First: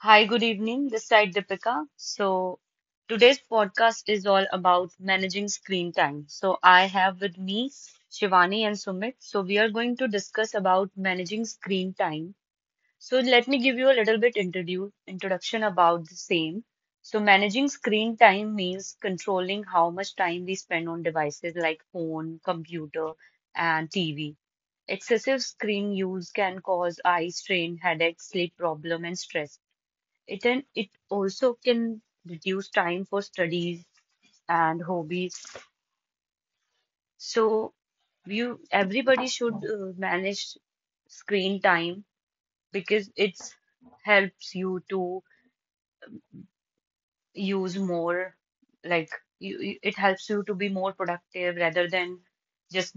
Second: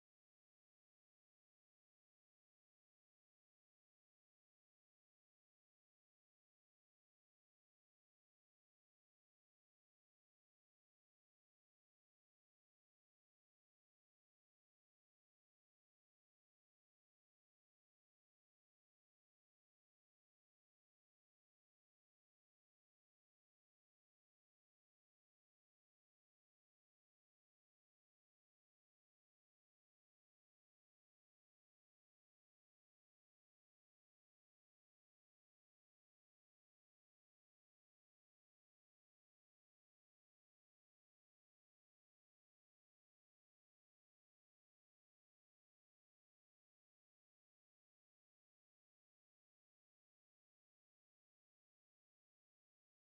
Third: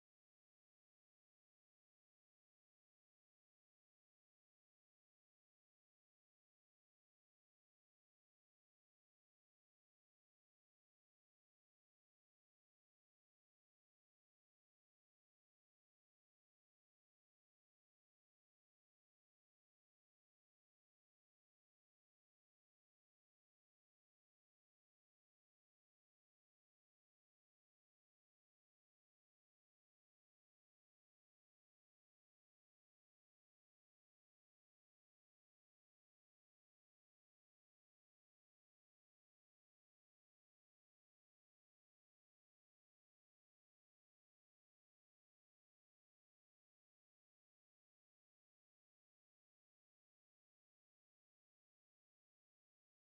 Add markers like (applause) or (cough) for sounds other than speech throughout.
Hi, good evening. This side Deepika. So today's podcast is all about managing screen time. So I have with me Shivani and Sumit. So we are going to discuss about managing screen time. So let me give you a little bit introduction about the same. So managing screen time means controlling how much time we spend on devices like phone, computer, and TV. Excessive screen use can cause eye strain, headache, sleep problem, and stress. It also can reduce time for studies and hobbies. So you everybody should manage screen time because it's helps you to use more like it helps you to be more productive rather than just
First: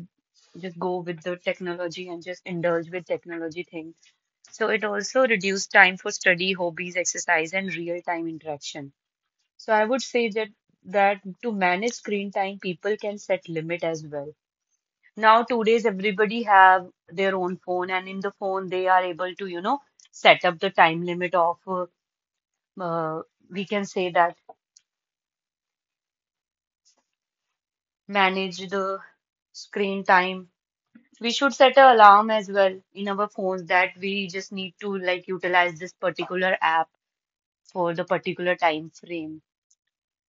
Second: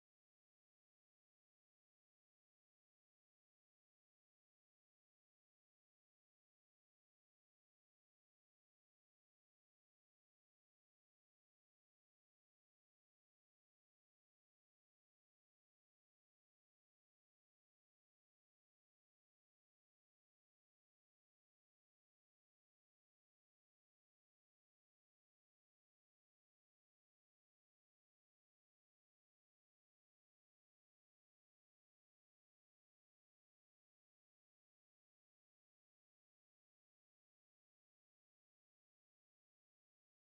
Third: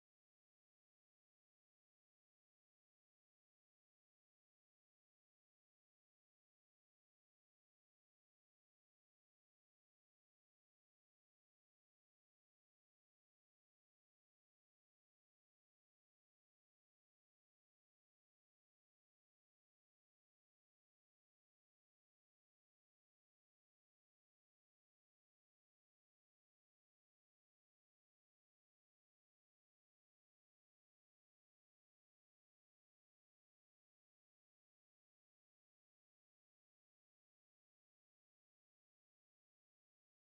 just go with the technology and just indulge with technology things. So it also reduces time for study, hobbies, exercise, and real time interaction. So I would say that to manage screen time, people can set limit as well. Now, two days, everybody have their own phone, and in the phone, they are able to, you know, set up the time limit of, uh, we can say that manage the screen time. We should set an alarm as well in our phones that we just need to like utilize this particular app for the particular time frame.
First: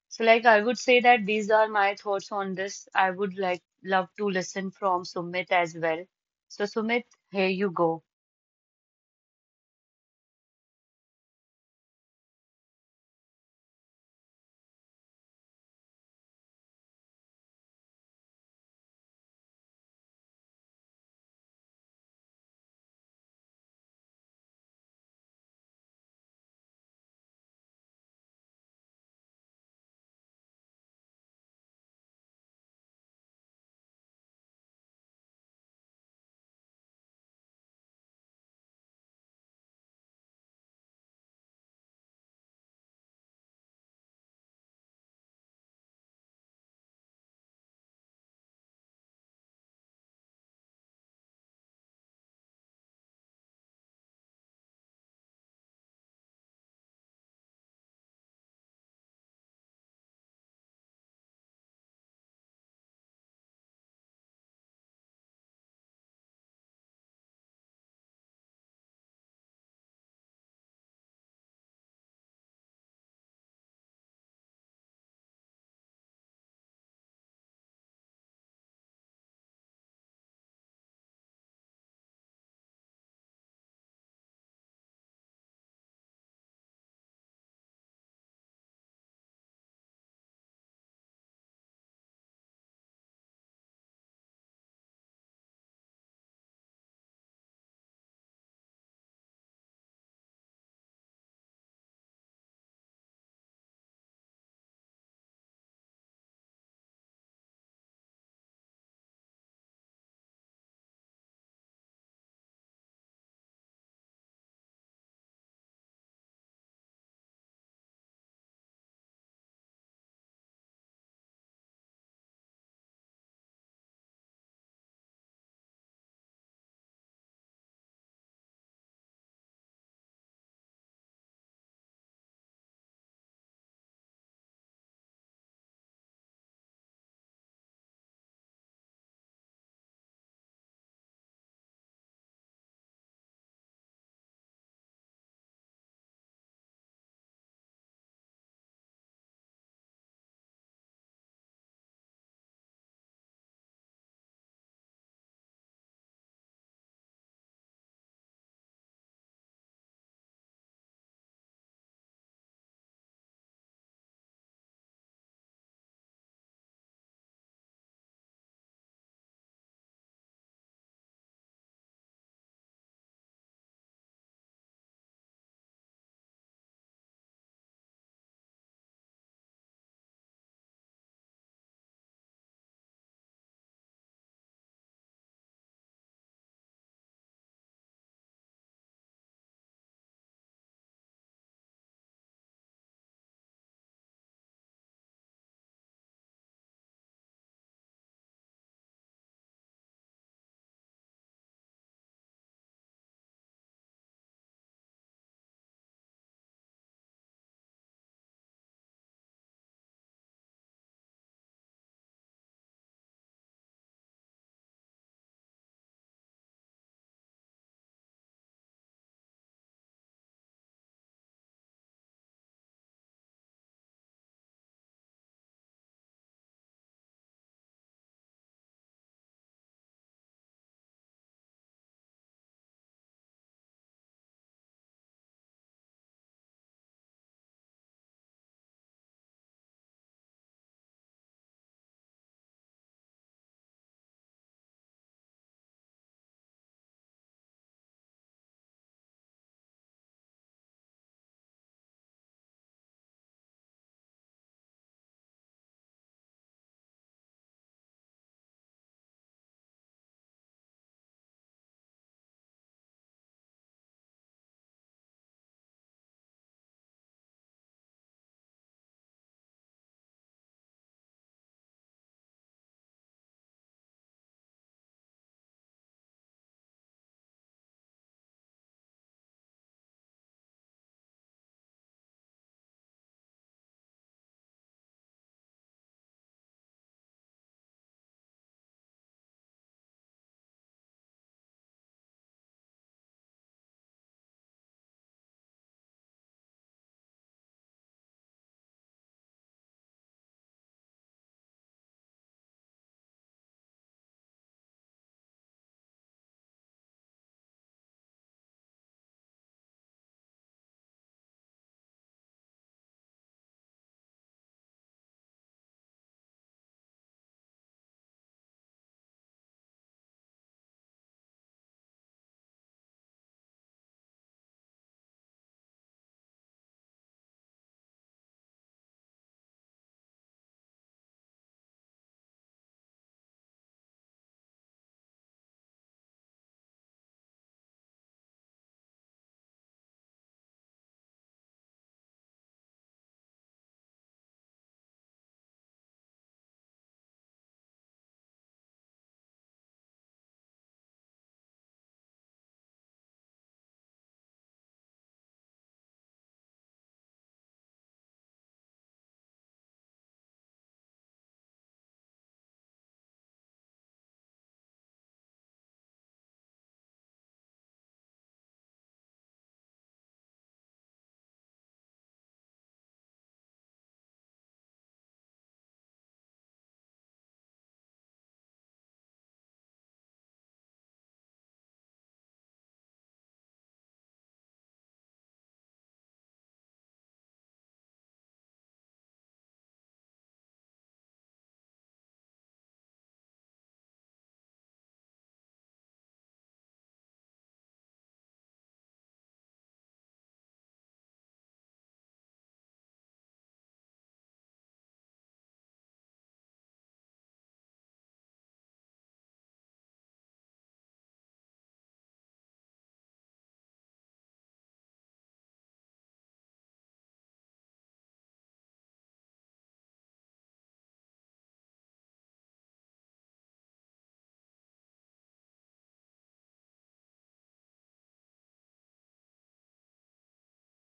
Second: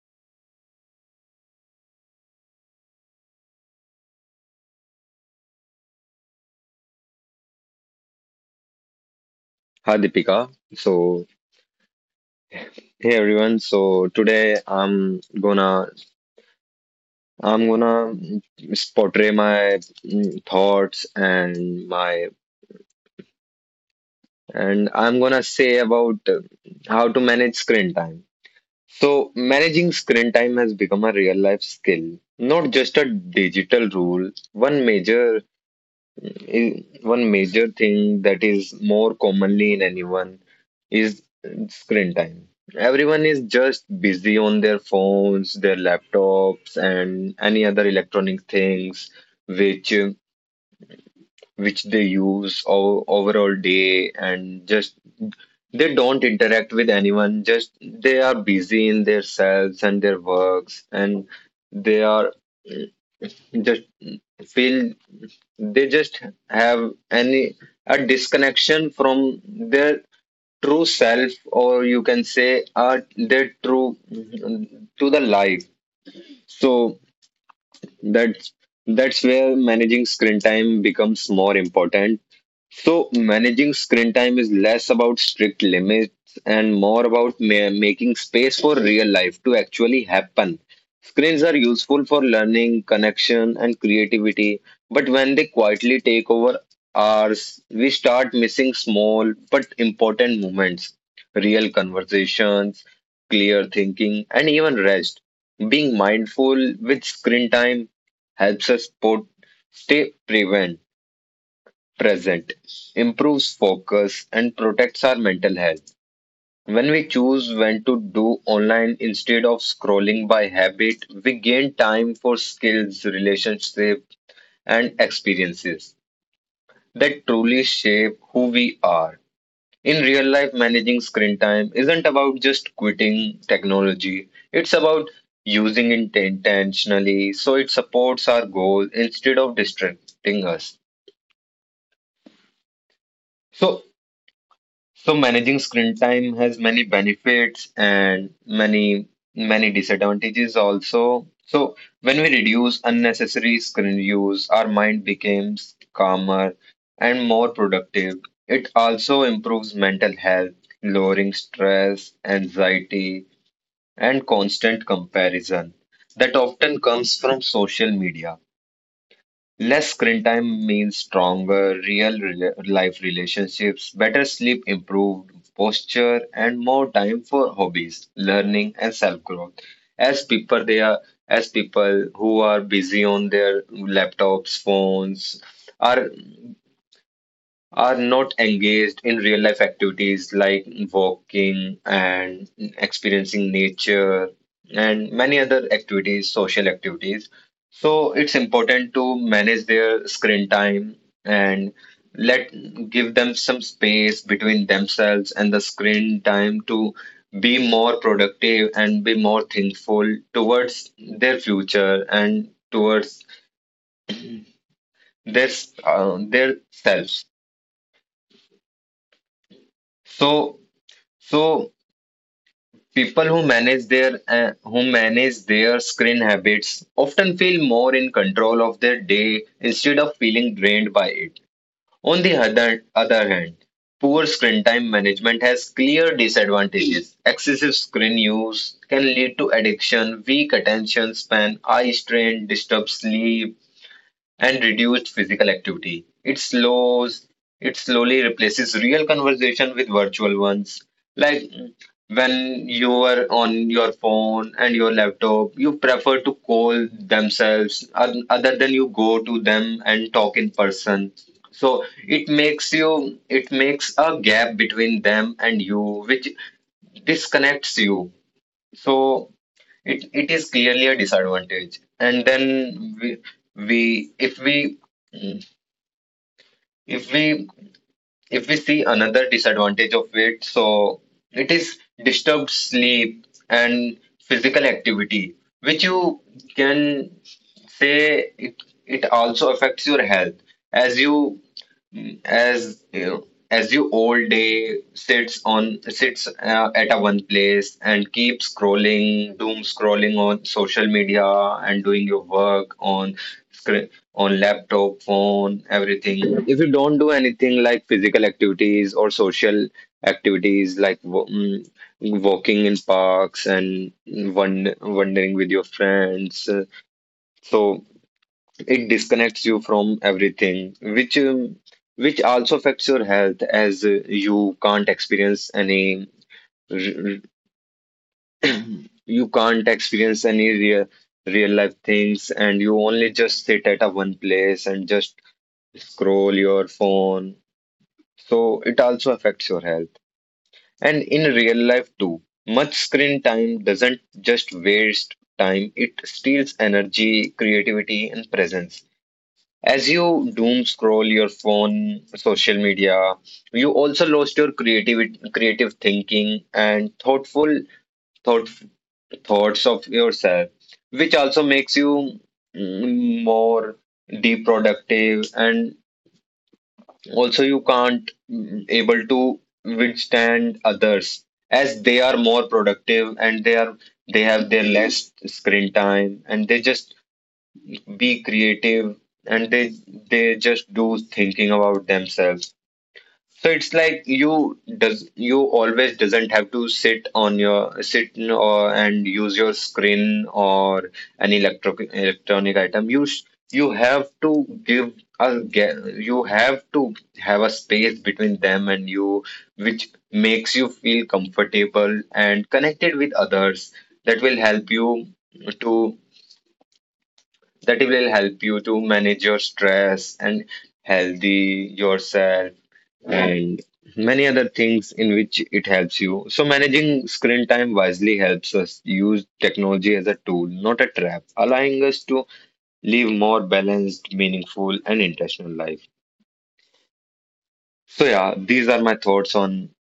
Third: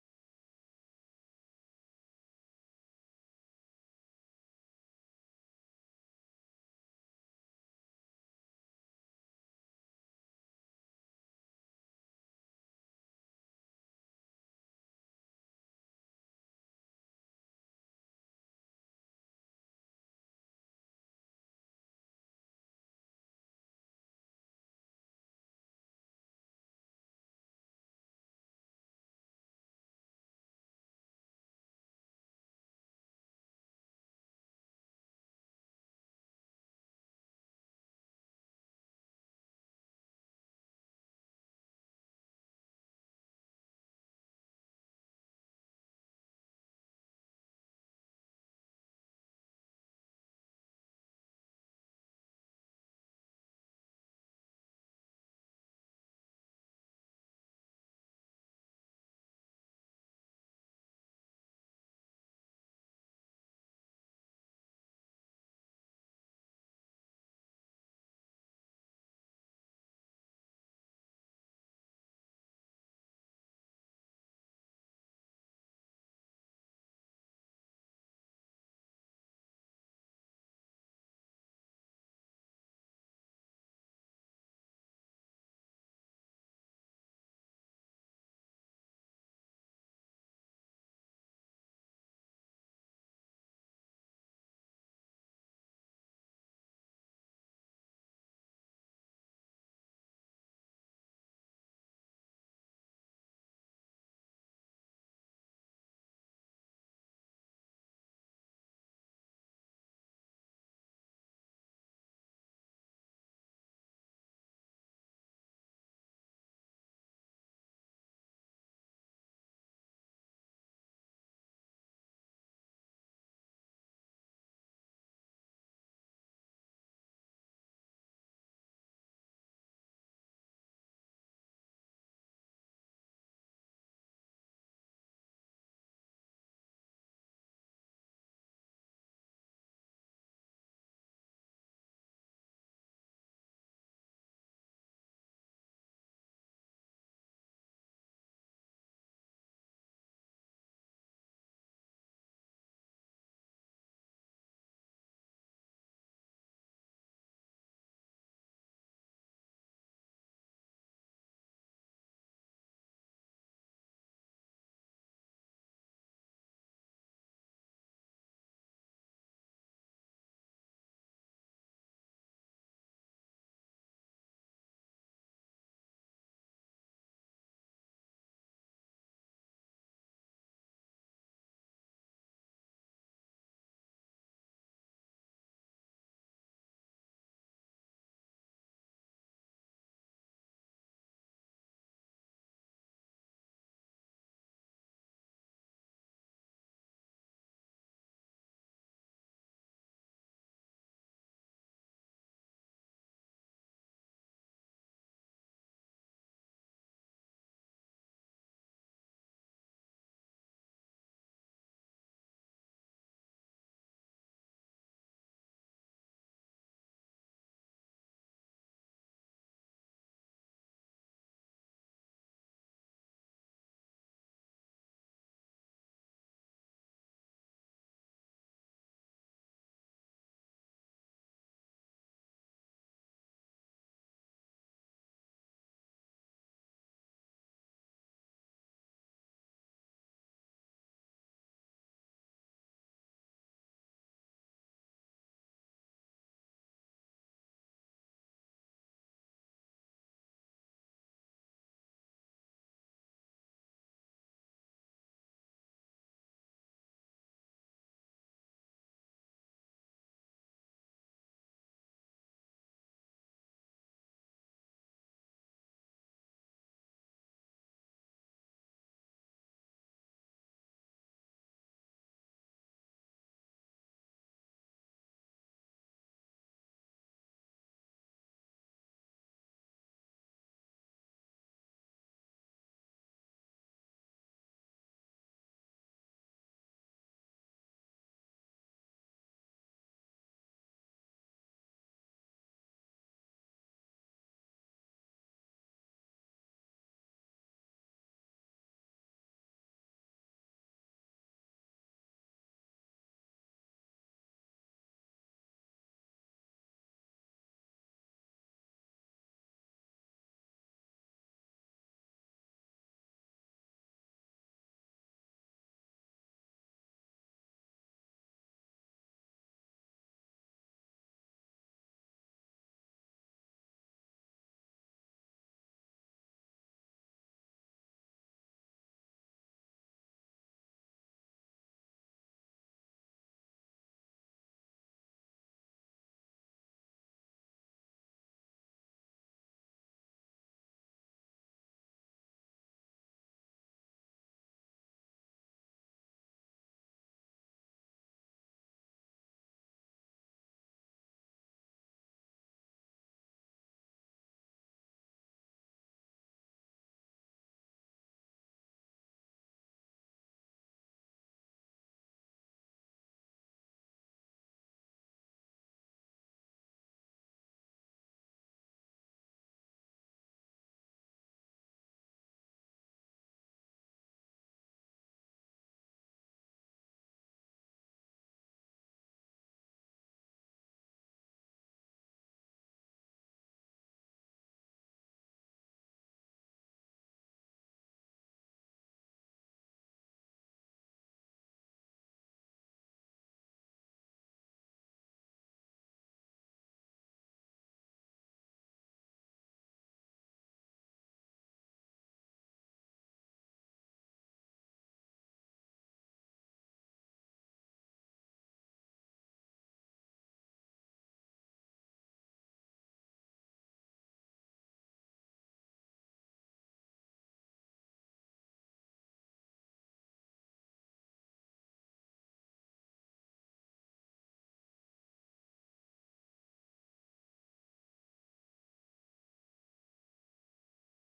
So, like, I would say that these are my thoughts on this. I would like love to listen from Sumit as well. So, Sumit, here you go. Hi Deepika. So Hey everyone. So today gonna I'm gonna portray my thoughts and I'm gonna say about how to manage screen time. So managing screen time has become a real life skill, not just a digital rule. One major thing that is more commonly in anyone is screen time. Everyone is just busy on their phones, their laptops, and any other electronic things which which they use overall day, and just they don't interact with anyone, just they are busy in their selves and their works, and they are just feel they just have any a disconnection from their true self, or you can say their true to the life. So that's that's where managing screen time becomes more important. So managing screen time is less about strict limits and more about making space for real life to actually happen. Screens are useful for learning, connection, and creativity, but when they quietly take over ours, we start missing small but important moments, real conversations, clear thinking, and even rest. Being mindful with screen time helps us put, stay prevent present, improves focus, and protects our mental health. When we choose when to do online instead of scrolling by habit, we gain time for skills, relationships, and experiences that truly shape who we are. In real life, managing screen time isn't about just quitting technology, it's about using it intentionally so it supports our goal instead of distracting us. So, So managing screen time has many benefits and many disadvantages also. So when we reduce unnecessary screen use, our mind becomes calmer and more productive. It also improves mental health, lowering stress, anxiety, and constant comparison that often comes from social media. Less screen time means stronger life relationships, better sleep, improved posture, and more time for hobbies, learning, and self growth. As people, they are as people who are busy on their laptops, phones, are are not engaged in real life activities like walking and experiencing nature, and many other activities, social activities. So it's important to manage their screen time and let give them some space between themselves and the screen time to be more productive and be more thankful towards their future and towards their their selves. So so People who manage their screen habits often feel more in control of their day instead of feeling drained by it. On the other hand, poor screen time management has clear disadvantages. Excessive screen use can lead to addiction, weak attention span, eye strain, disturbed sleep, and reduced physical activity. It slowly replaces real conversation with virtual ones. Like, when you are on your phone and your laptop, you prefer to call themselves other than you go to them and talk in person. So it makes you, it makes a gap between them and you, which disconnects you. So it is clearly a disadvantage. And then we if we mm, if we if we see another disadvantage of it, so it is disturbed sleep and physical activity, which you can say it also affects your health. as you as you know, as you all day sits on sits at a one place and keep scrolling, doom scrolling on social media, and doing your work on screen, on laptop, phone, everything. If you don't do anything like physical activities or social activities like walking in parks and wandering with your friends, so it disconnects you from everything, which, which also affects your health, as you can't experience any r- you can't experience any real real life things, and you only just sit at a one place and just scroll your phone. So it also affects your health. And in real life too, much screen time doesn't just waste time, it steals energy, creativity, and presence. As you doom scroll your phone, social media, you also lost your creativity, creative thinking, and thought, thoughts of yourself, which also makes you more deep productive, and also you can't mm, able to withstand others, as they are more productive, and they have their less screen time and they just be creative, and they just do thinking about themselves. So it's like you always doesn't have to sit on your sit n- or and use your screen or an electronic item. You you have to you have to have a space between them and you, which makes you feel comfortable and connected with others. that will help you to that will help you to manage your stress and healthy yourself, and many other things in which it helps you. So managing screen time wisely helps us use technology as a tool, not a trap, allowing us to live more balanced, meaningful, and intentional life. So yeah, these are my thoughts on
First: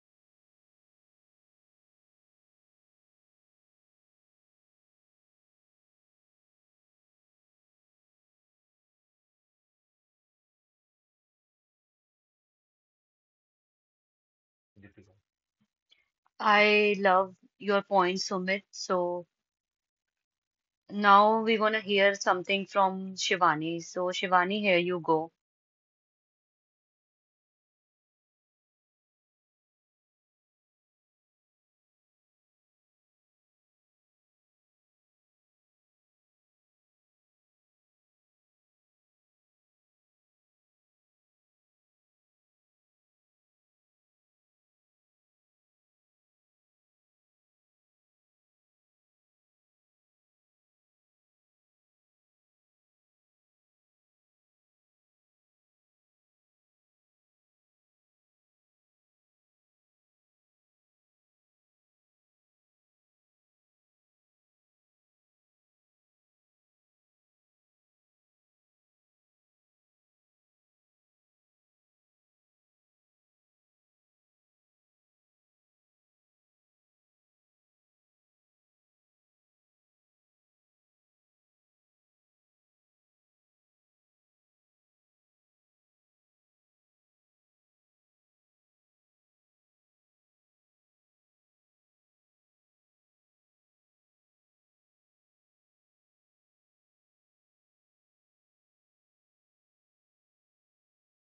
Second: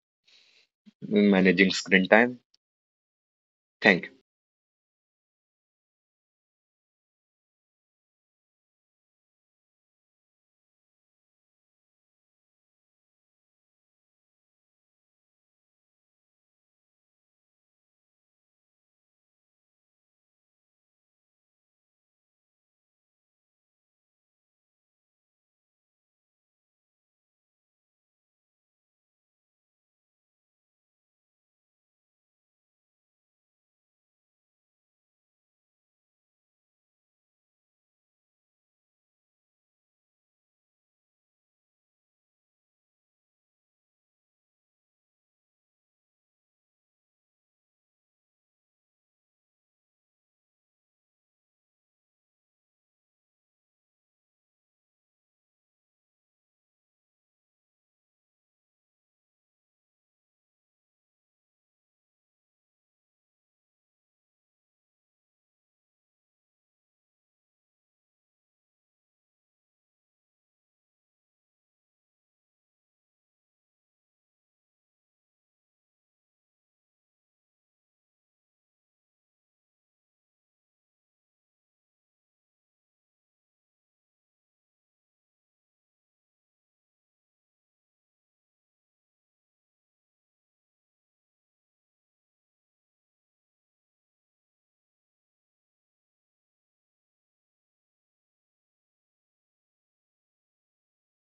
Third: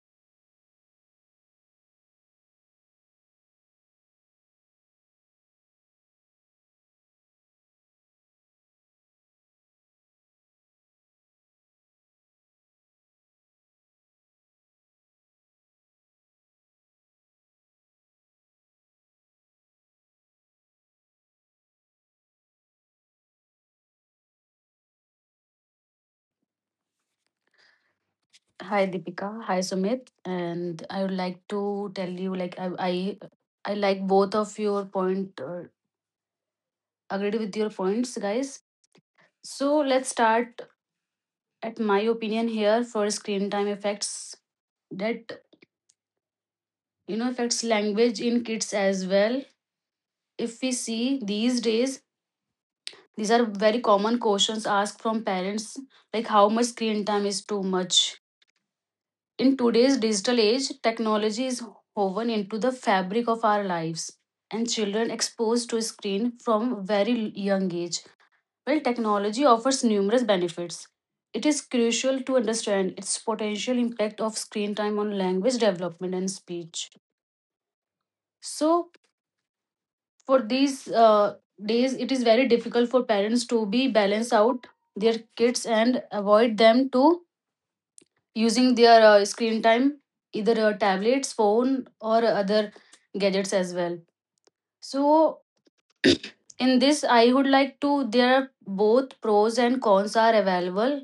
managing screen time. Thank I love your point, Sumit. So, now we're gonna hear something from Shivani. So, Shivani, here you go. Hi Deepika, hi Sumit, and I would like to tell you like I like both of your point, agreed with your points guys. So let's start at my opinion here for screen time effects that affects language in kids as well. If we see these days, these are very common questions asked from parents like how much screen time is too much. In today's digital age, technology is woven into the fabric of our lives, and children exposed to screen from very young age. While technology offers numerous benefits, it is crucial to understand its potential impact of screen time on language development and speech. So, for these days, it is very difficult for parents to be balance out their kids and avoid them to using their screen time, either tablets, phone, or other gadgets as well. So, (coughs) (clears throat) in this, I would like to, there are both pros and cons are available.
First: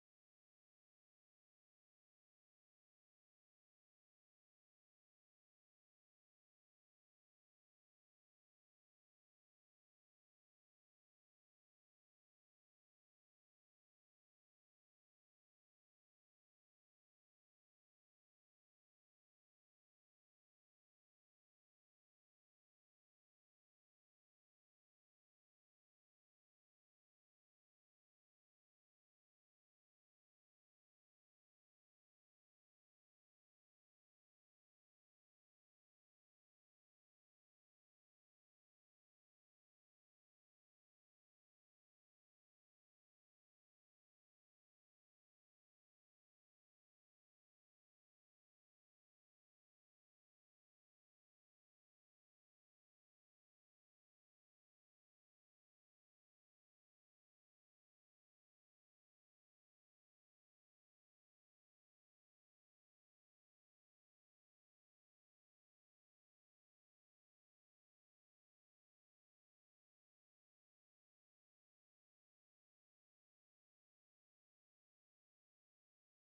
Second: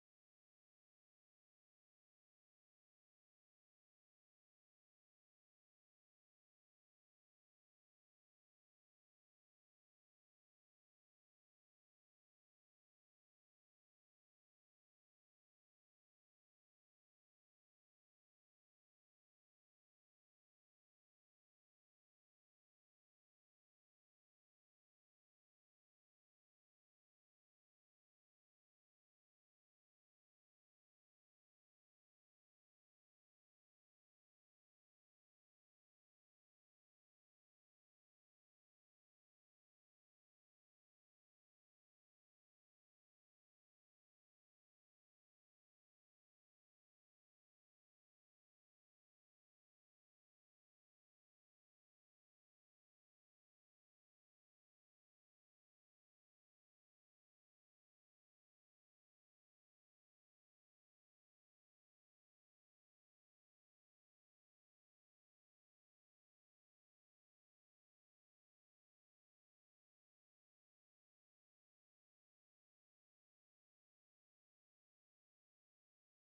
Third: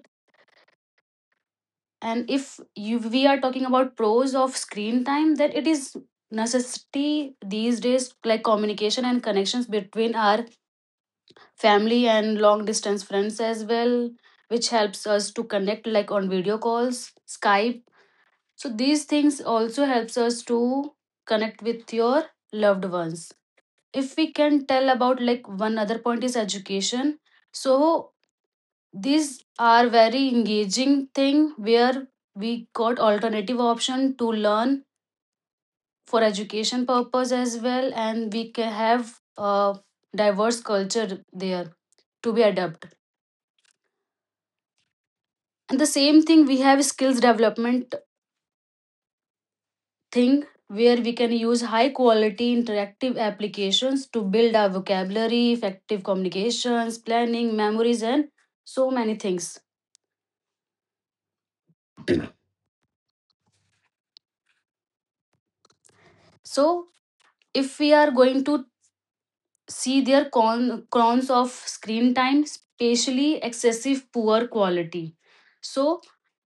And if you, we are talking about pros of screen time, that it is necessity these days, like communication and connections between our family and long distance friends as well, which helps us to connect like on video calls, Skype. So these things also helps us to connect with your loved ones. If we can tell about like one other point is education. So these are very engaging thing where we got alternative option to learn for education purpose as well and we can have a diverse culture there to be adept. And the same thing we have skills development thing where we can use high quality interactive applications to build our vocabulary, effective communications, planning, memories, and so many things. (clears throat) So, if we are going to see their cons of screen time, especially excessive poor quality. So,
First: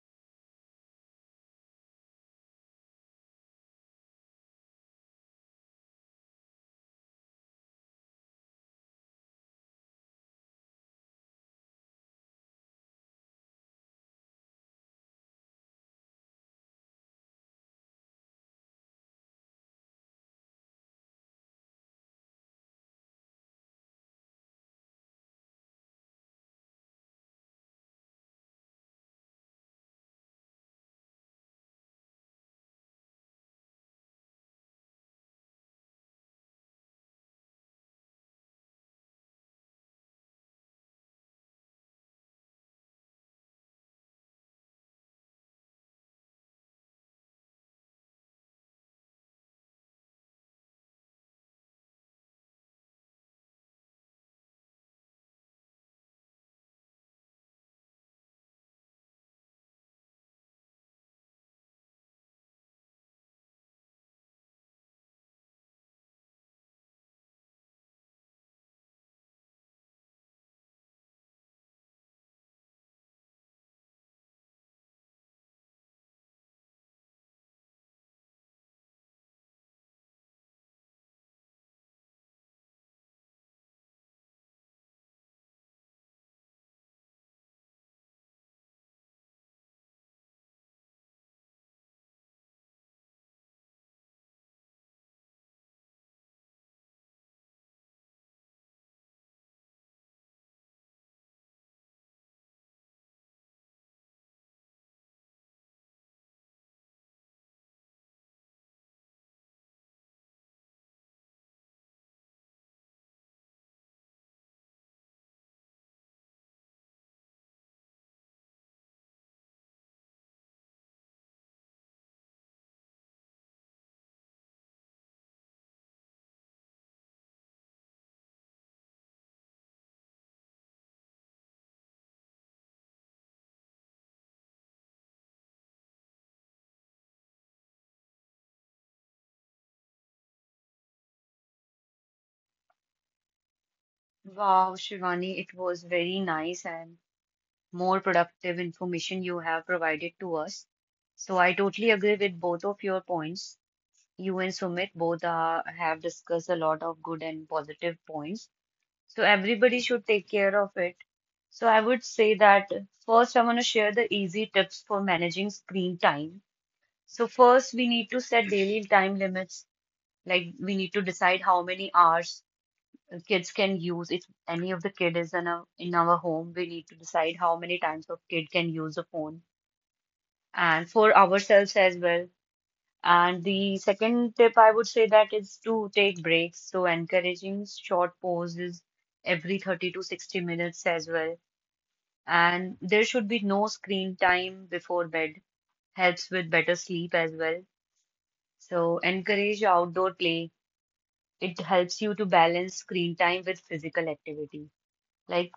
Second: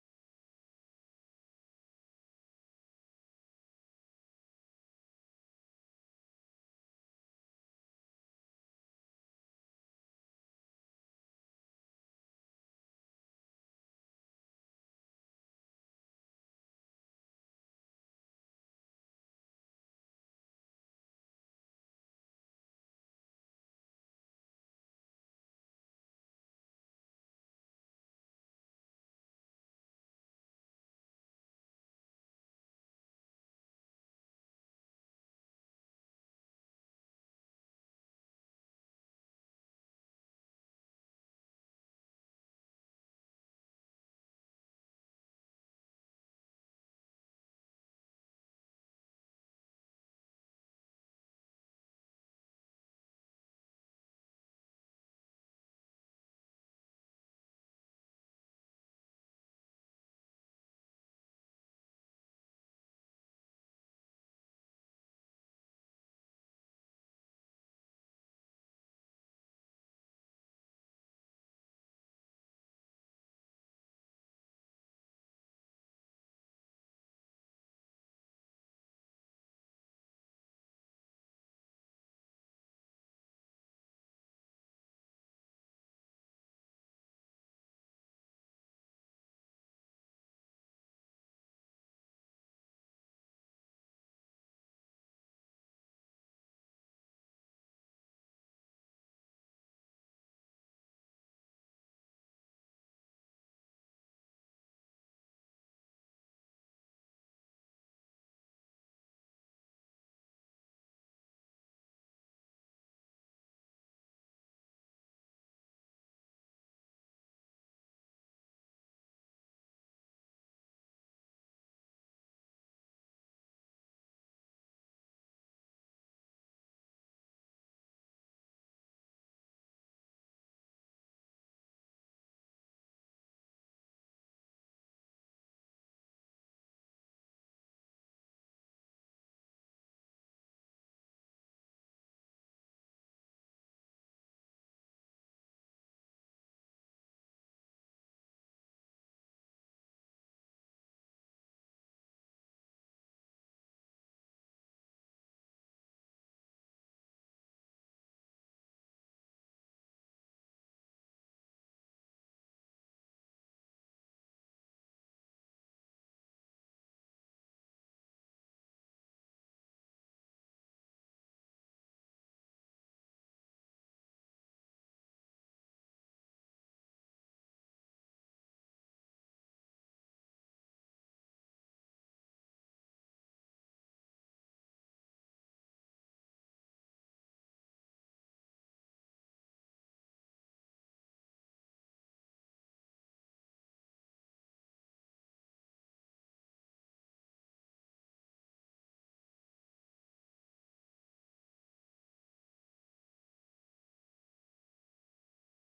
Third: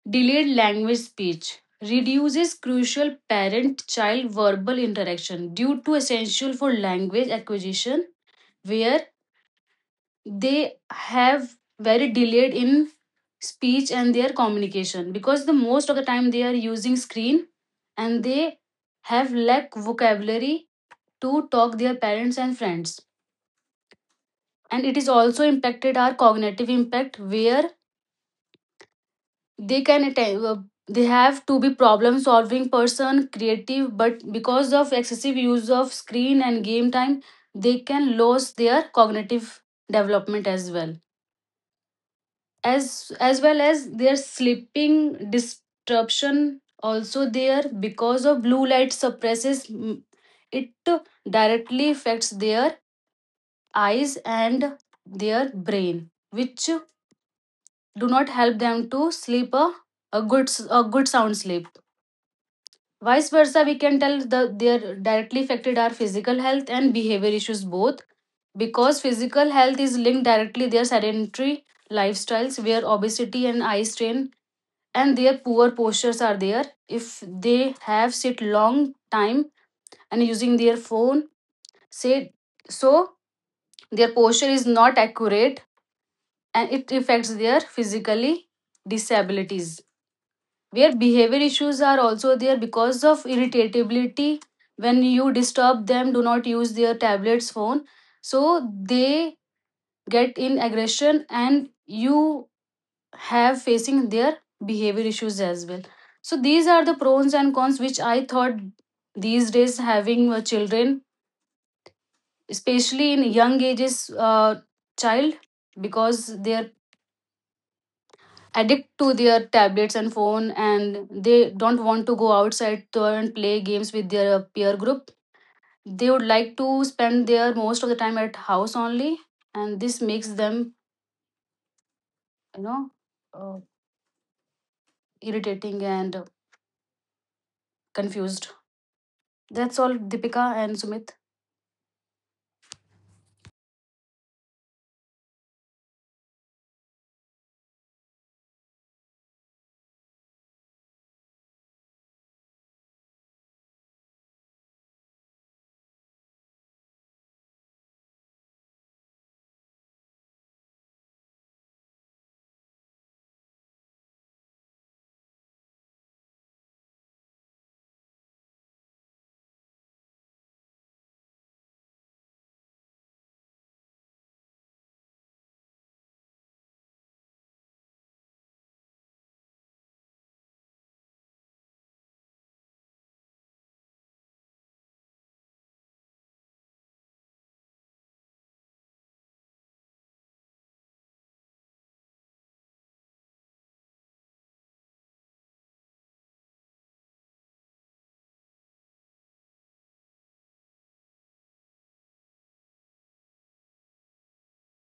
delayed language speech reduces crucial parent child verbal interaction due to essential for language acquisition where they have very delayed in speech and their communication because the most of the time they are using screen and they have lack vocabulary to talk their parents and friends, and it is also impacted our cognitive impact where they can they have to be problem solving person creative but because of excessive use of screen and game time they can lose their cognitive development as as well as their sleeping disruption also there because of blue light suppresses, it directly affects their eyes and their brain which do not help them to sleep a good a good sound sleep. Vice versa we can tell the they are directly affected our physical health and behavior issues both because physical health is linked directly their sedentary lifestyles where obesity and eye strain and their poor postures are there if they have sit long time and using their phone, say, so their posture is not accurate and it affects their physically disabilities where behavior issues are also there because of irritability when you disturb them do not use their tablets phone, so they get in aggression and you have facing their behavior issues as well. So these are the pros and cons which I thought these days having children especially in young ages, child because they're addict to their tablets and phone and they don't want to go outside to and play games with their peer group. They would like to spend their most of the time at house only and this makes them you know uh, irritating and confused. That's all Deepika and Sumit. Wow, Shivani, it was very nice and more productive information you have provided to us. So, I totally agree with both of your points. You and Sumit both have discussed a lot of good and positive points. So everybody should take care of it. So I would say that first, I want to share the easy tips for managing screen time. So first, we need to set daily time limits. Like we need to decide how many hours kids can use. If any of the kid is in our home, we need to decide how many times a kid can use a phone, and for ourselves as well. And the second tip I would say that is to take breaks. So encouraging short pauses every 30 to 60 minutes as well. And there should be no screen time before bed. Helps with better sleep as well. So encourage outdoor play. It helps you to balance screen time with physical activity. Like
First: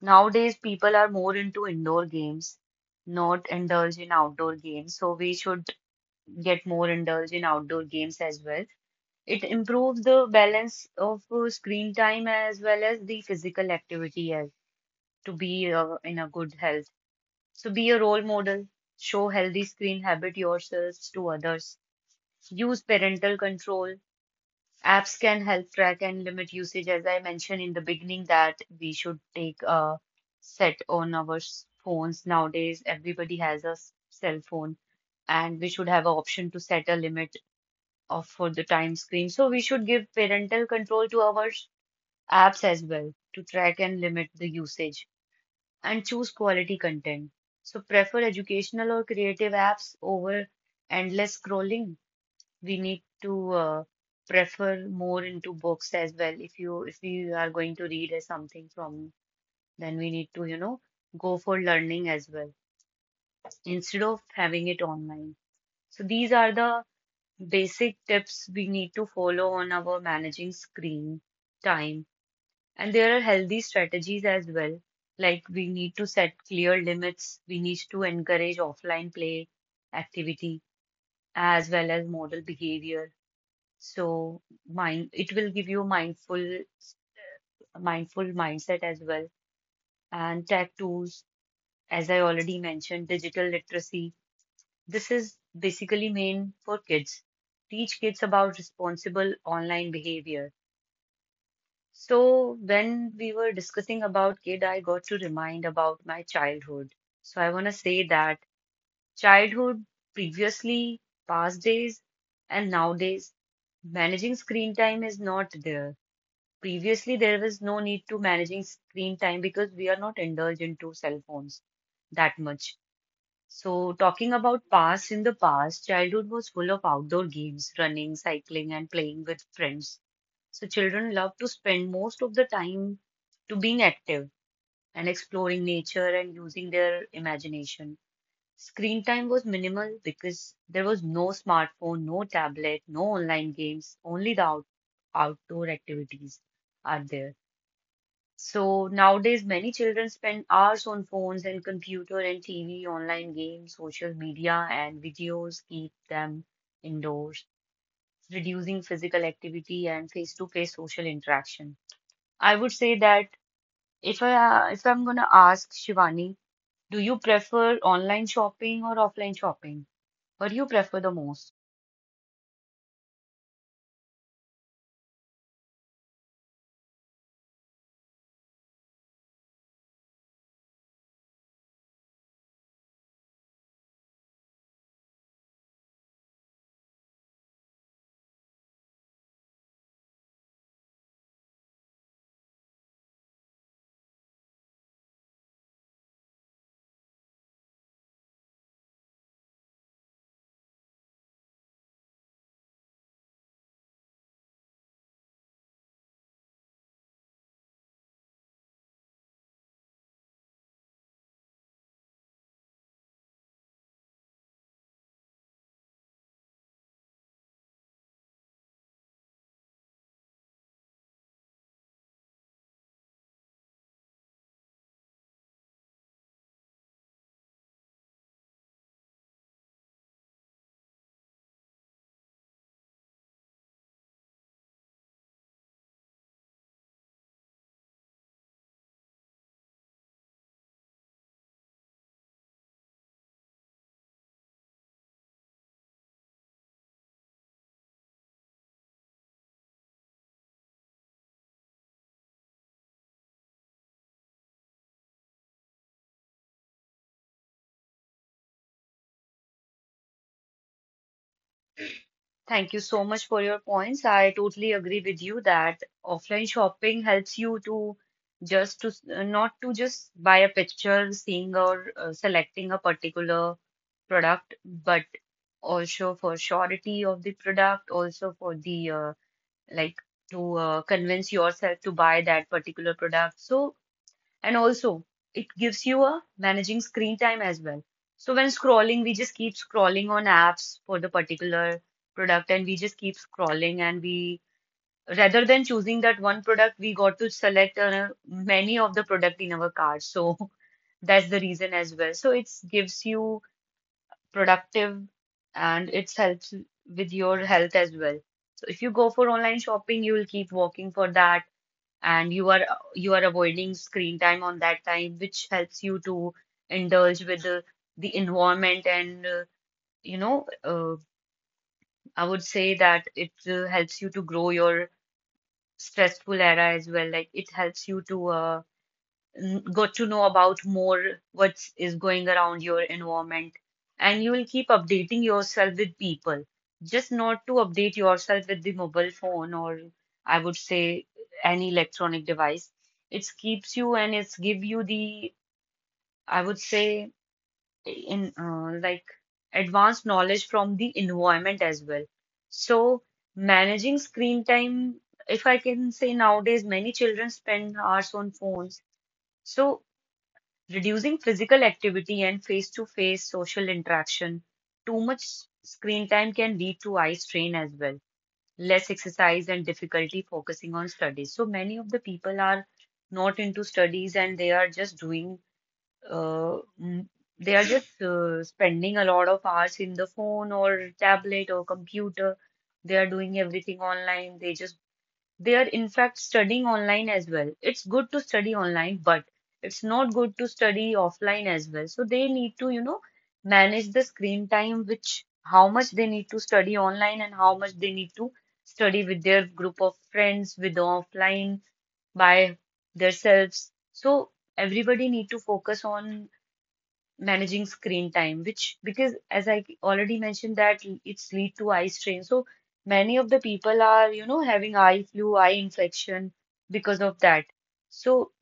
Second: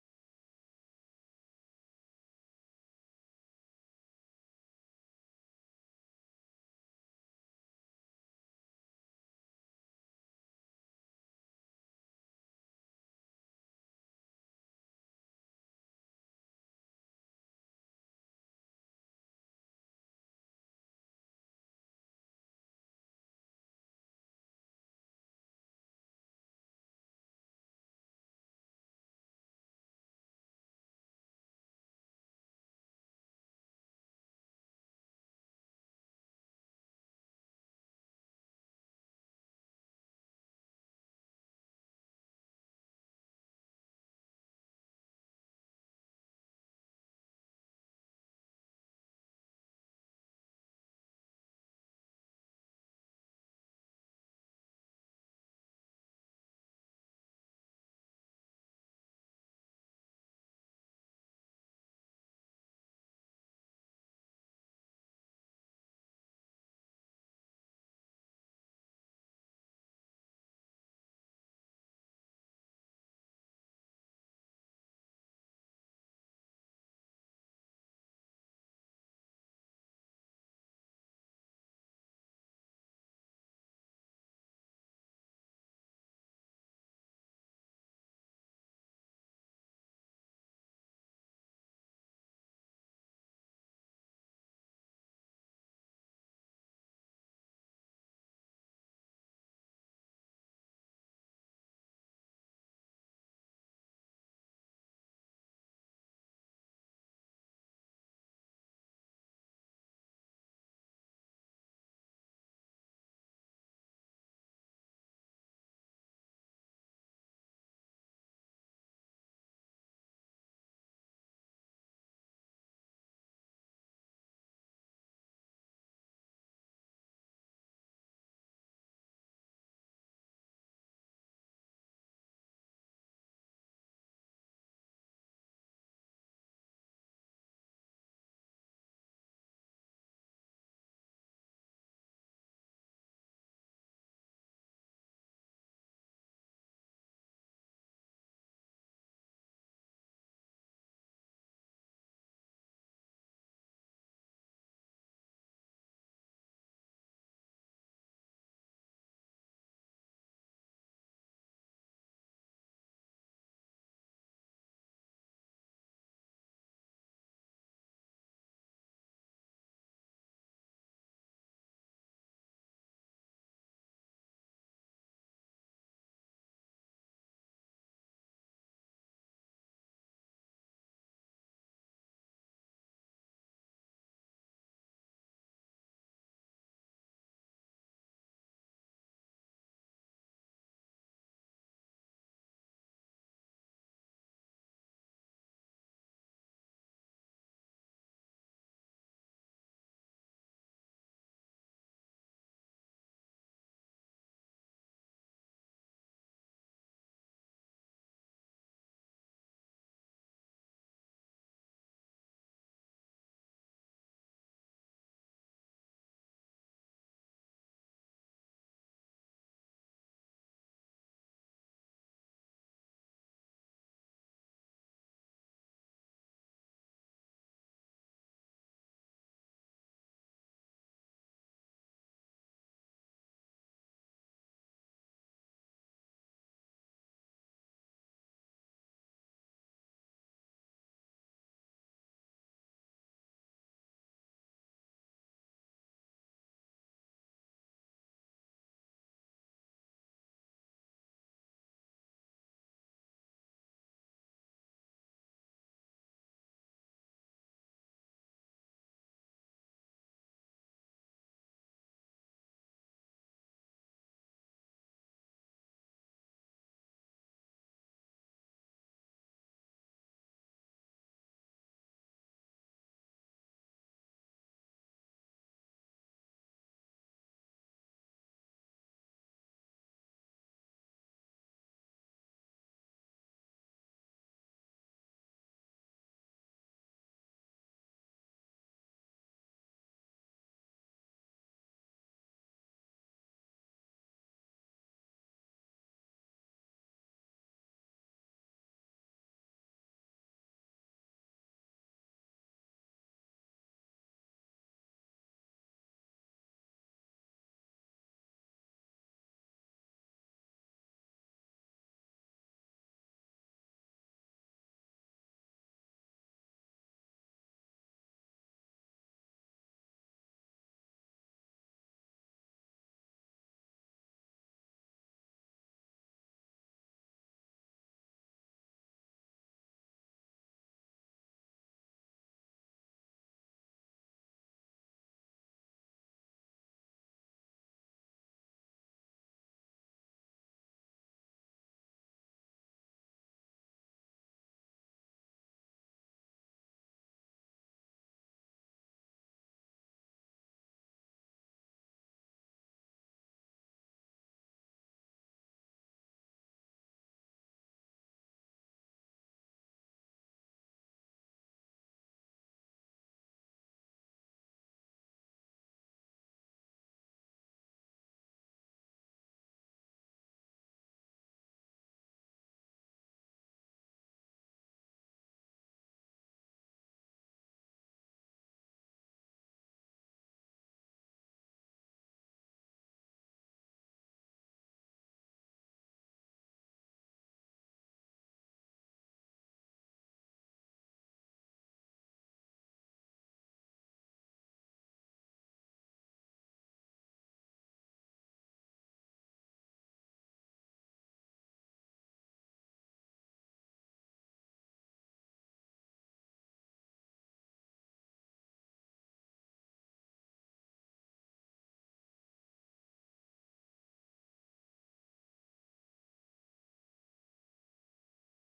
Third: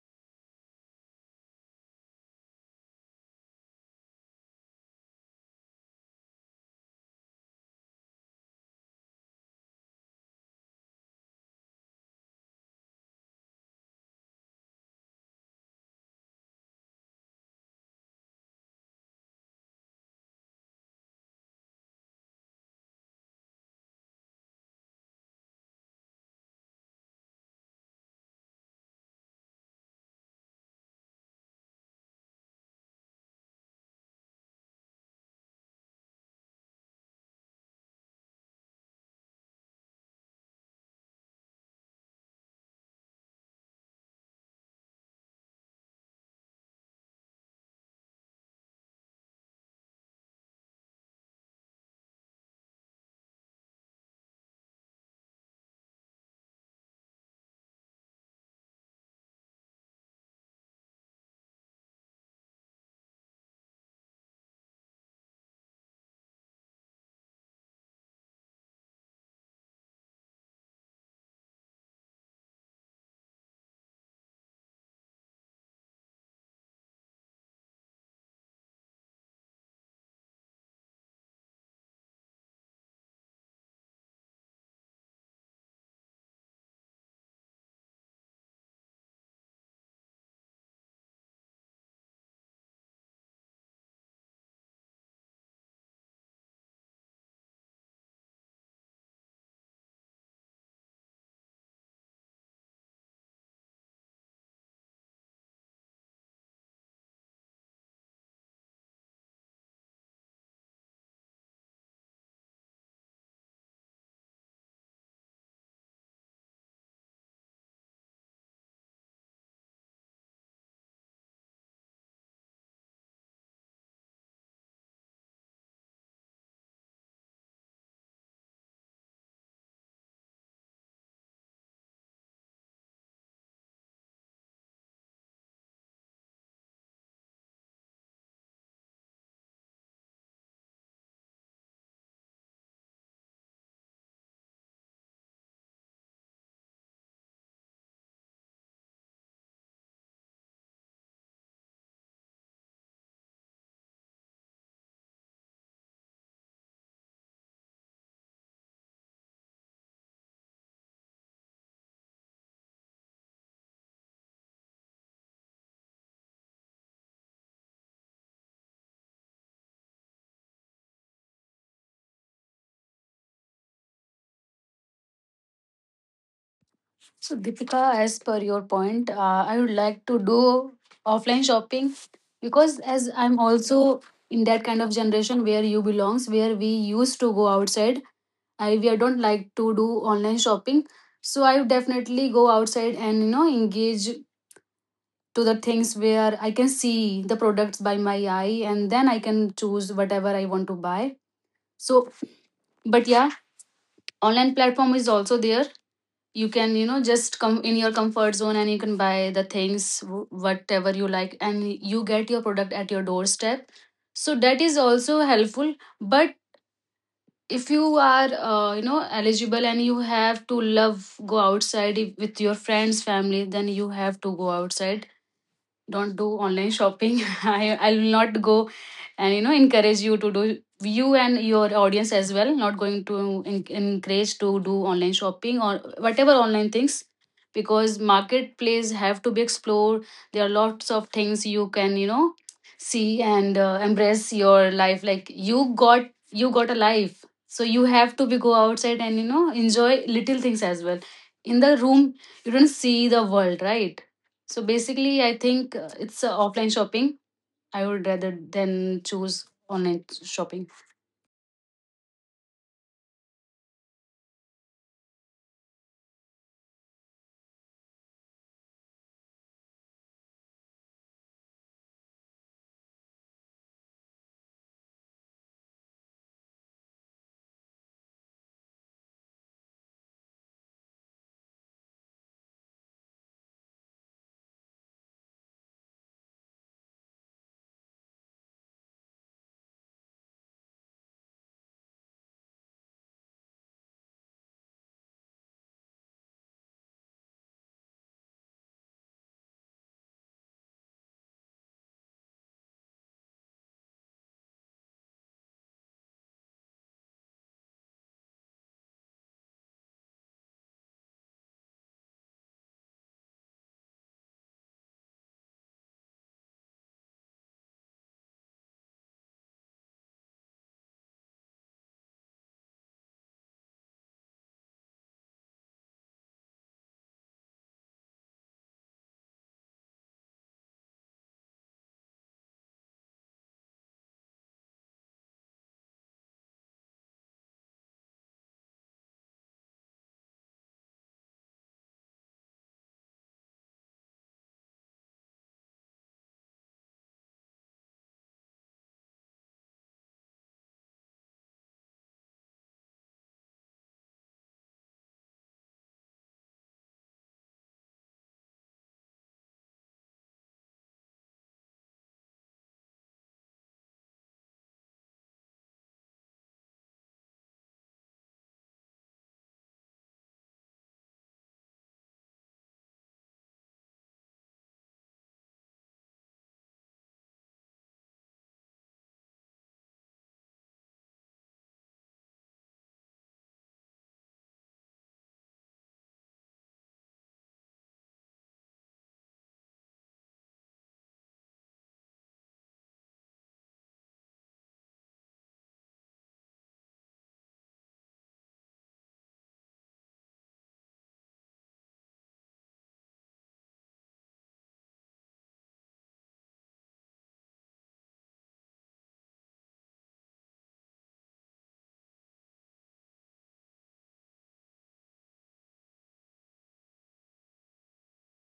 nowadays, people are more into indoor games, not indulge in outdoor games. So we should get more indulge in outdoor games as well. It improves the balance of screen time as well as the physical activity as to be in a good health. So be a role model, show healthy screen habit yourselves to others. Use parental control. Apps can help track and limit usage, as I mentioned in the beginning, that we should take a set on our phones. Nowadays, everybody has a cell phone, and we should have an option to set a limit of for the time screen. So we should give parental control to our apps as well to track and limit the usage and choose quality content. So prefer educational or creative apps over endless scrolling. We need to prefer more into books as well. If we are going to read something from, then we need to, you know, go for learning as well instead of having it online. So these are the basic tips we need to follow on our managing screen time. And there are healthy strategies as well. Like we need to set clear limits. We need to encourage offline play activity as well as model behavior. So mind it will give you mindful mindful mindset as well. And tech tools, as I already mentioned, digital literacy. This is basically main for kids. Teach kids about responsible online behavior. So when we were discussing about kid, I got to remind about my childhood. So I want to say that childhood, previously, past days, and nowadays, managing screen time is not there. Previously, there was no need to managing screen time because we are not indulged into cell phones that much. So talking about past, in the past, childhood was full of outdoor games, running, cycling, and playing with friends. So children love to spend most of the time to being active and exploring nature and using their imagination. Screen time was minimal because there was no smartphone, no tablet, no online games, only the outdoor activities are there. So nowadays many children spend hours on phones and computer and TV, online games, social media and videos keep them indoors, reducing physical activity and face-to-face social interaction. I would say that if I'm gonna ask Shivani, do you prefer online shopping or offline shopping? What do you prefer the most? So, Deepika, as per your point, I would like to do offline shopping because as I'm also in that kind of generation where you belongs, where we used to go outside. I don't like to do online shopping, so I would definitely go outside and engage to the things where I can see the products by my eye and then I can choose whatever I want to buy. So, but yeah, online platform is also there, you can just come in your comfort zone and you can buy the things whatever you like and you get your product at your doorstep, so that is also helpful. But if you are eligible and you have to love go outside with your friends family, then you have to go outside, don't do online shopping. (laughs) I will not go and encourage you to do, you and your audience as well, not going to encourage to do online shopping or whatever online things because marketplace have to be explored. There are lots of things you can, see and embrace your life, like you got a life, so you have to be go outside and enjoy little things as well. In the room you don't see the world, right? So basically, I think it's offline shopping. I would rather than choose online shopping. Thank you so much for your points. I totally agree with you that offline shopping helps you to just to not to just buy a picture, seeing or selecting a particular product, but also for surety of the product, also for the like to convince yourself to buy that particular product. So, and also, it gives you a managing screen time as well. So when scrolling, we just keep scrolling on apps for the particular product and we just keep scrolling and we rather than choosing that one product, we got to select many of the product in our cart. So (laughs) that's the reason as well. So it gives you productive and it helps with your health as well. So if you go for online shopping, you will keep walking for that and you are avoiding screen time on that time, which helps you to indulge with the environment and you know uh, I would say that it helps you to grow your stressful era as well. Like it helps you to got to know about more what is going around your environment and you will keep updating yourself with people just not to update yourself with the mobile phone or I would say any electronic device. It keeps you and it's give you the, I would say, in like advanced knowledge from the environment as well. So managing screen time, if I can say nowadays many children spend hours on phones, so reducing physical activity and face-to-face social interaction. Too much screen time can lead to eye strain as well, less exercise and difficulty focusing on studies. So many of the people are not into studies and they are just doing, uh, mm, they are just spending a lot of hours in the phone or tablet or computer. They are doing everything online. They are in fact studying online as well. It's good to study online, but it's not good to study offline as well. So they need to, you know, manage the screen time, which how much they need to study online and how much they need to study with their group of friends, with the offline by themselves. So everybody need to focus on managing screen time, which because as I already mentioned that it's lead to eye strain. So many of the people are, you know, having eye flu, eye infection because of that. So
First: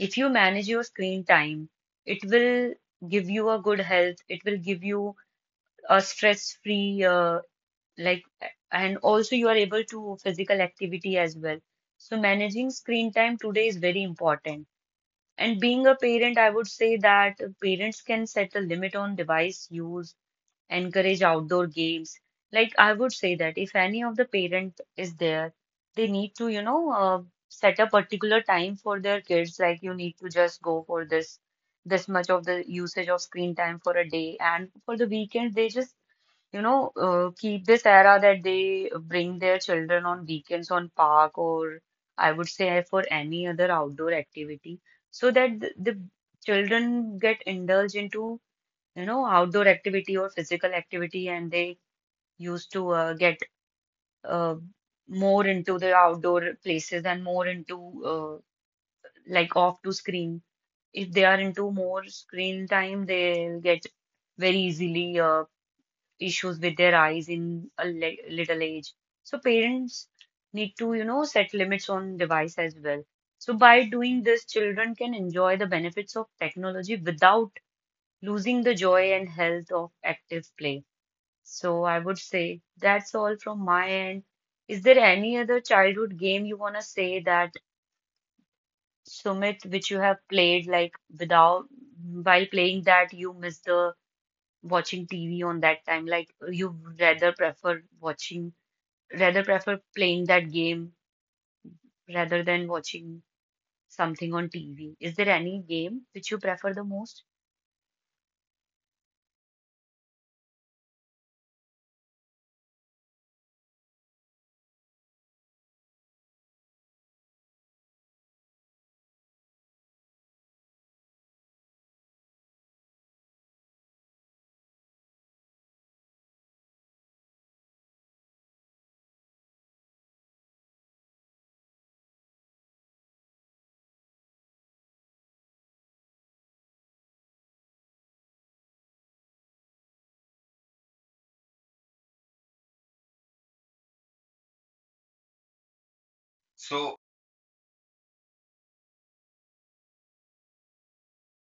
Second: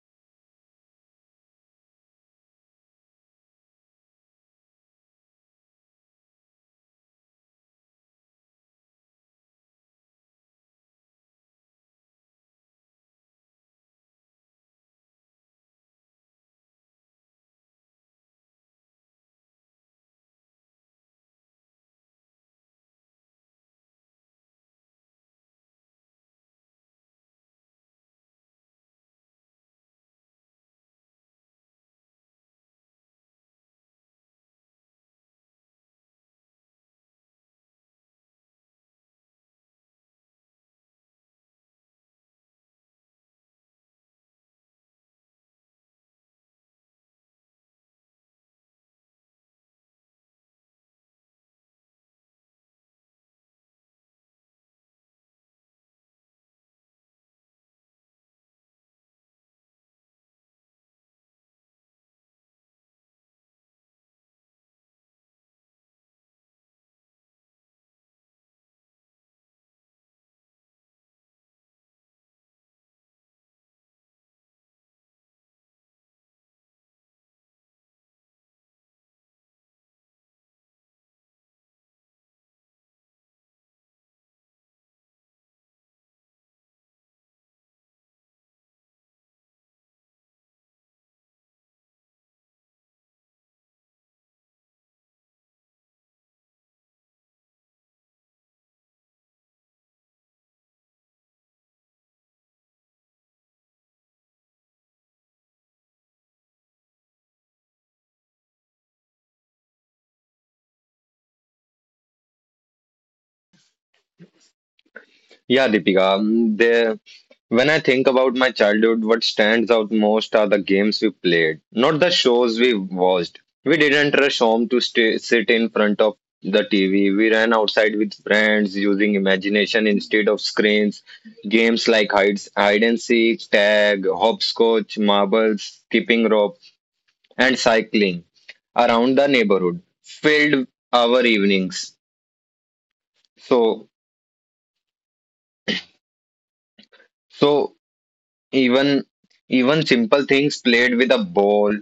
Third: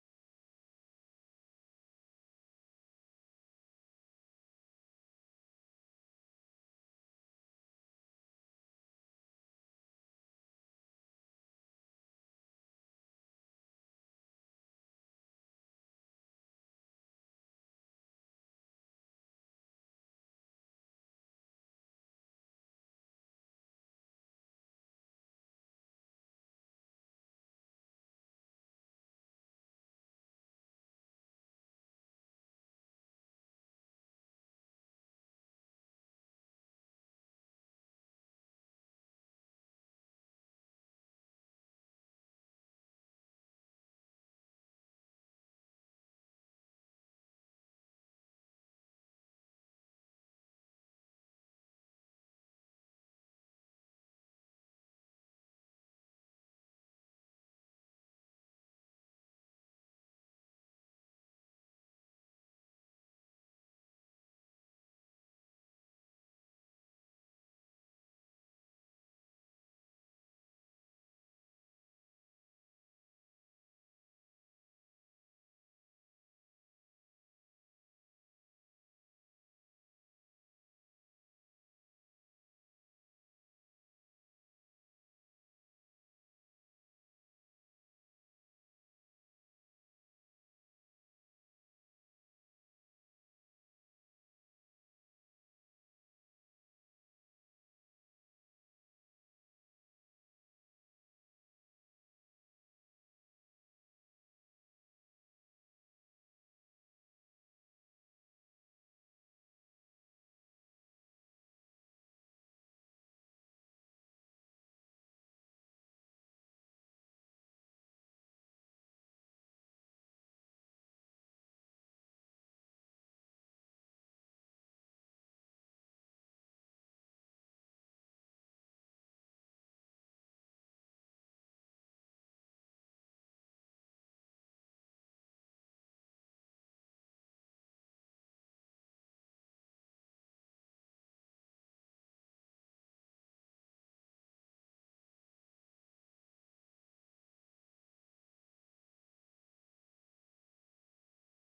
if you manage your screen time, it will give you a good health. It will give you a stress-free, like, and also you are able to physical activity as well. So managing screen time today is very important. And being a parent, I would say that parents can set a limit on device use, encourage outdoor games. Like I would say that if any of the parent is there, they need to, you know, set a particular time for their kids. Like you need to just go for this much of the usage of screen time for a day, and for the weekend they just you know, keep this era that they bring their children on weekends on park or I would say for any other outdoor activity so that the children get indulged into, you know, outdoor activity or physical activity and they used to get uh, more into the outdoor places and more into like off to screen. If they are into more screen time, they'll get very easily issues with their eyes in a little age. So parents need to, you know, set limits on device as well. So by doing this, children can enjoy the benefits of technology without losing the joy and health of active play. So I would say that's all from my end. Is there any other childhood game you want to say that Sumit, which you have played like without while playing that you miss the watching TV on that time? Like you rather prefer playing that game rather than watching something on TV. Is there any game which you prefer the most? Yeah, Deepika. When I think about my childhood, what stands out most are the games we played, not the shows we watched. We didn't rush home to sit in front of the TV. We ran outside with friends using imagination instead of screens. Games like hide and seek, tag, hopscotch, marbles, skipping rope, and cycling around the neighborhood filled our evenings. So, so Even simple things, played with a ball,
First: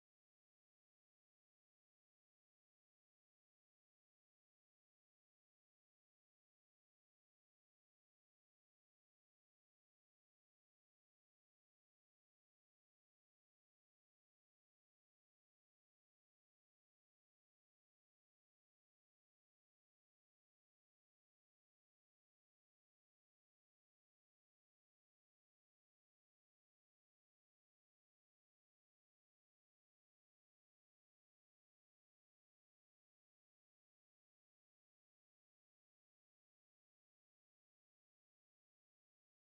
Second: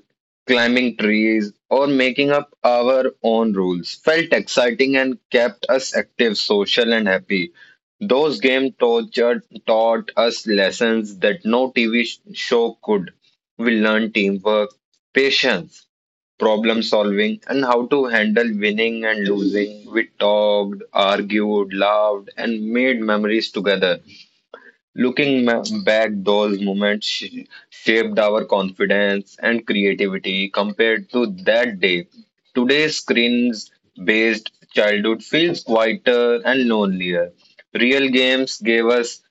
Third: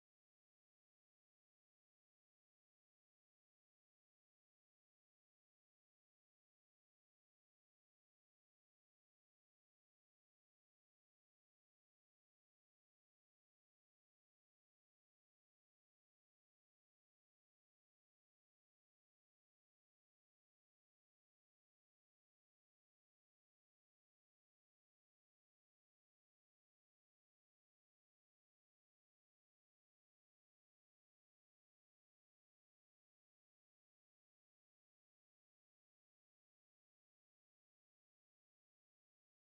climbing trees, or making up our own rules, felt exciting and kept us active, social, and happy. Those games taught us lessons that no TV show could. We learned teamwork, patience, problem solving, and how to handle winning and losing. We talked, argued, laughed, and made memories together. Looking back, those moments shaped our confidence and creativity compared to that day. Today's screens based childhood feels quieter and lonelier. Real games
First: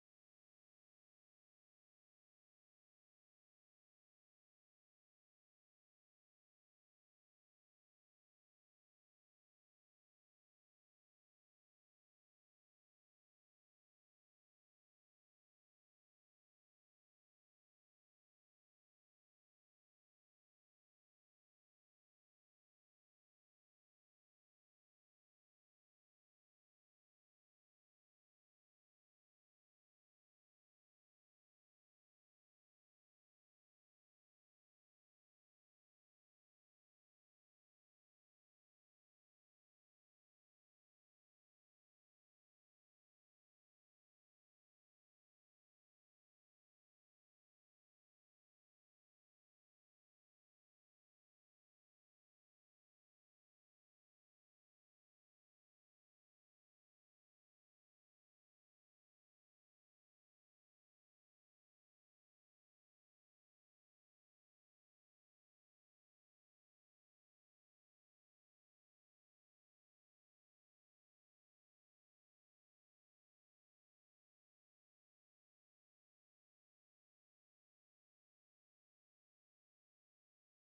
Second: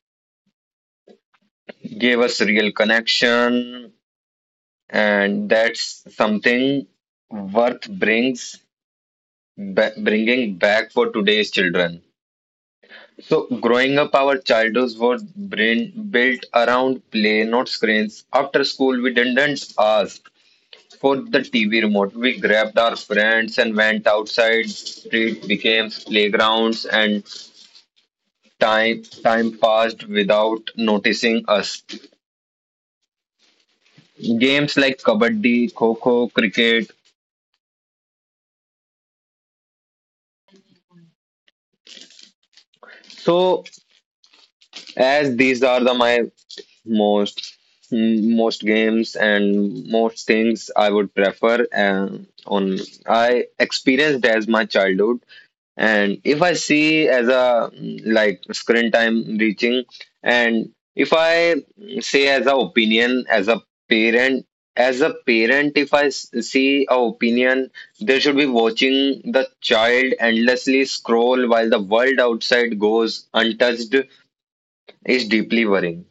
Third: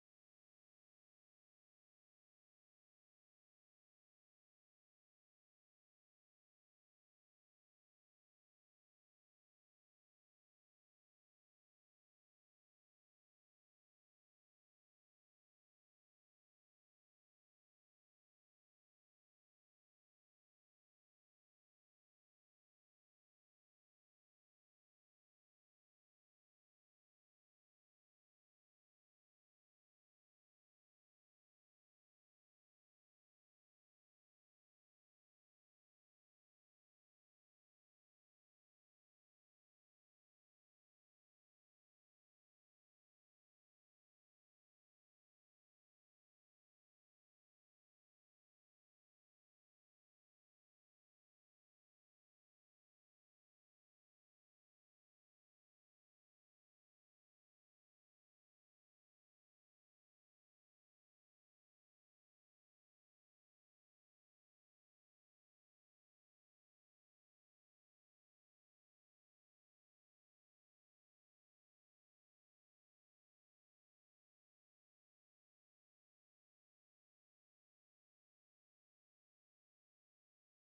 gave us real connection, and that's something worth brings bringing back for today's children. So growing up, our childhoods were brain built around play, not screens. After school, we didn't ask for the TV remote. We grabbed our friends and went outside. Street became playgrounds, and time passed without noticing us. Games like kabaddi, kho kho, cricket. So as these are the my most most games and most things I would prefer on I experienced as my childhood. And if I see as a like screen time reaching, and if I say as a opinion as a parent parent, if I see a opinion, they should be watching the child endlessly scroll while the world outside goes untouched is deeply worrying.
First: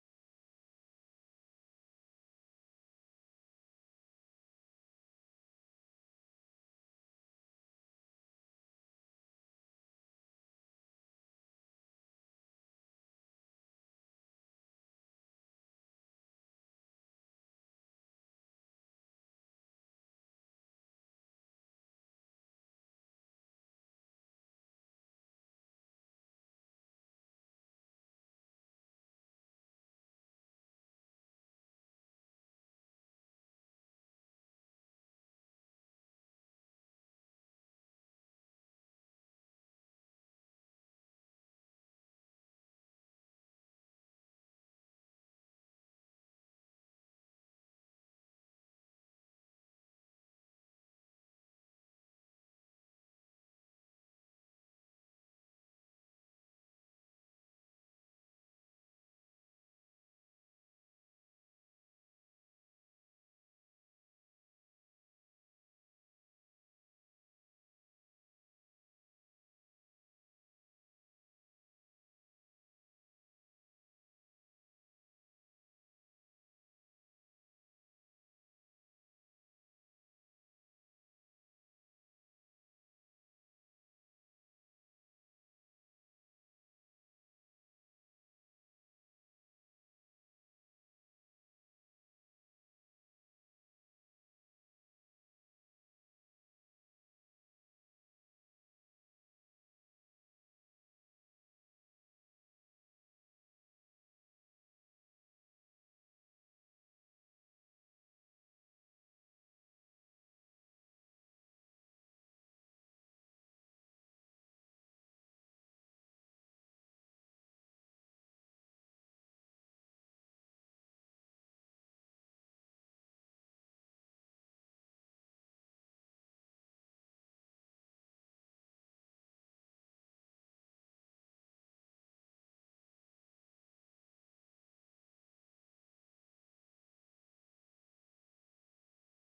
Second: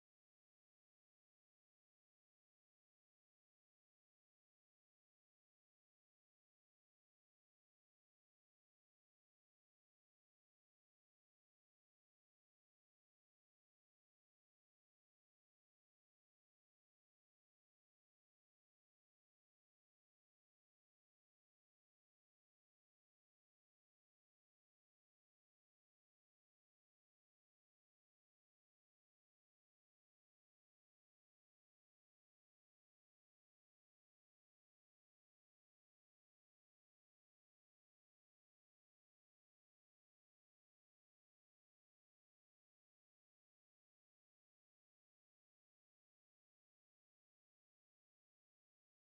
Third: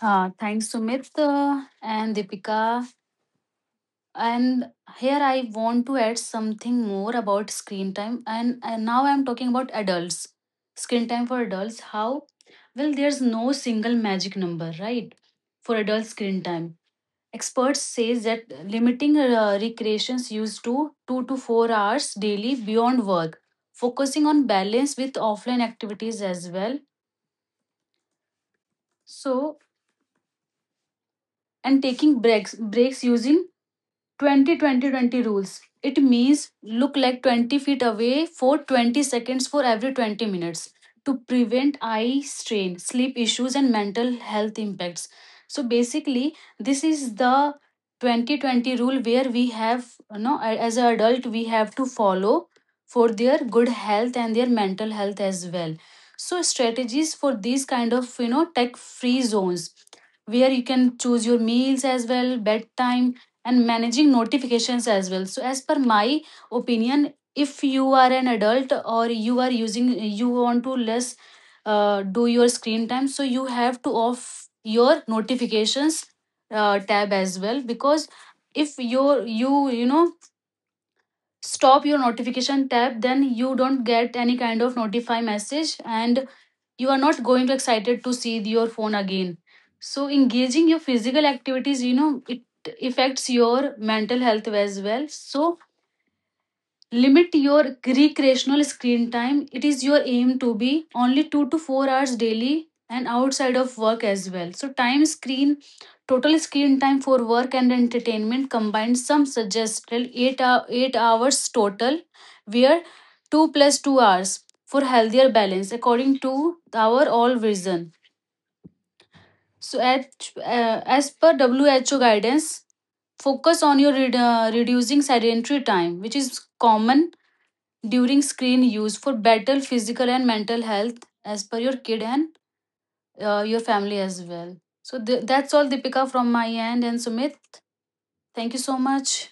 Thanks Sumit and Deepika. And here I want to add something more about screen time. And now I'm talking about adults. Screen time for adults. How? Well, there's no single magic number, right? For adult screen time, experts say that limiting recreations used to 2 to 4 hours daily beyond work, focusing on balance with offline activities as well. So, and taking breaks using 20-20-20 rules. It means look like 20 feet away for 20 seconds for every 20 minutes to prevent eye strain, sleep issues, and mental health impacts. So basically, this is the 20-20 rule where we have, as an adult, we have to follow for their good health and their mental health as well. So strategies for these kind of, tech free zones where you can choose your meals as well, bedtime, and managing notifications as well. So as per my opinion, if you are an adult or you are using, you want to less do your screen time, so you have to off your notifications tab as well, because if your you you know stop your notification tab, then you don't get any kind of notify message and you are not going to excited to see your phone again. So engaging your physical activities, it affects your mental health as well. So limit your recreational screen time, it is your aim to be only 2 to 4 hours daily and outside of work as well. So time screen, total screen time for work and entertainment combined, some suggested 8 hours total where 2 plus 2 hours for healthier balance according to our all vision. So as per who guidance, focus on your reducing sedentary time which is common during screen use for better physical and mental health as per your kid and your family as well. So that's all, Deepika, from my end. And Sumit, thank you so much.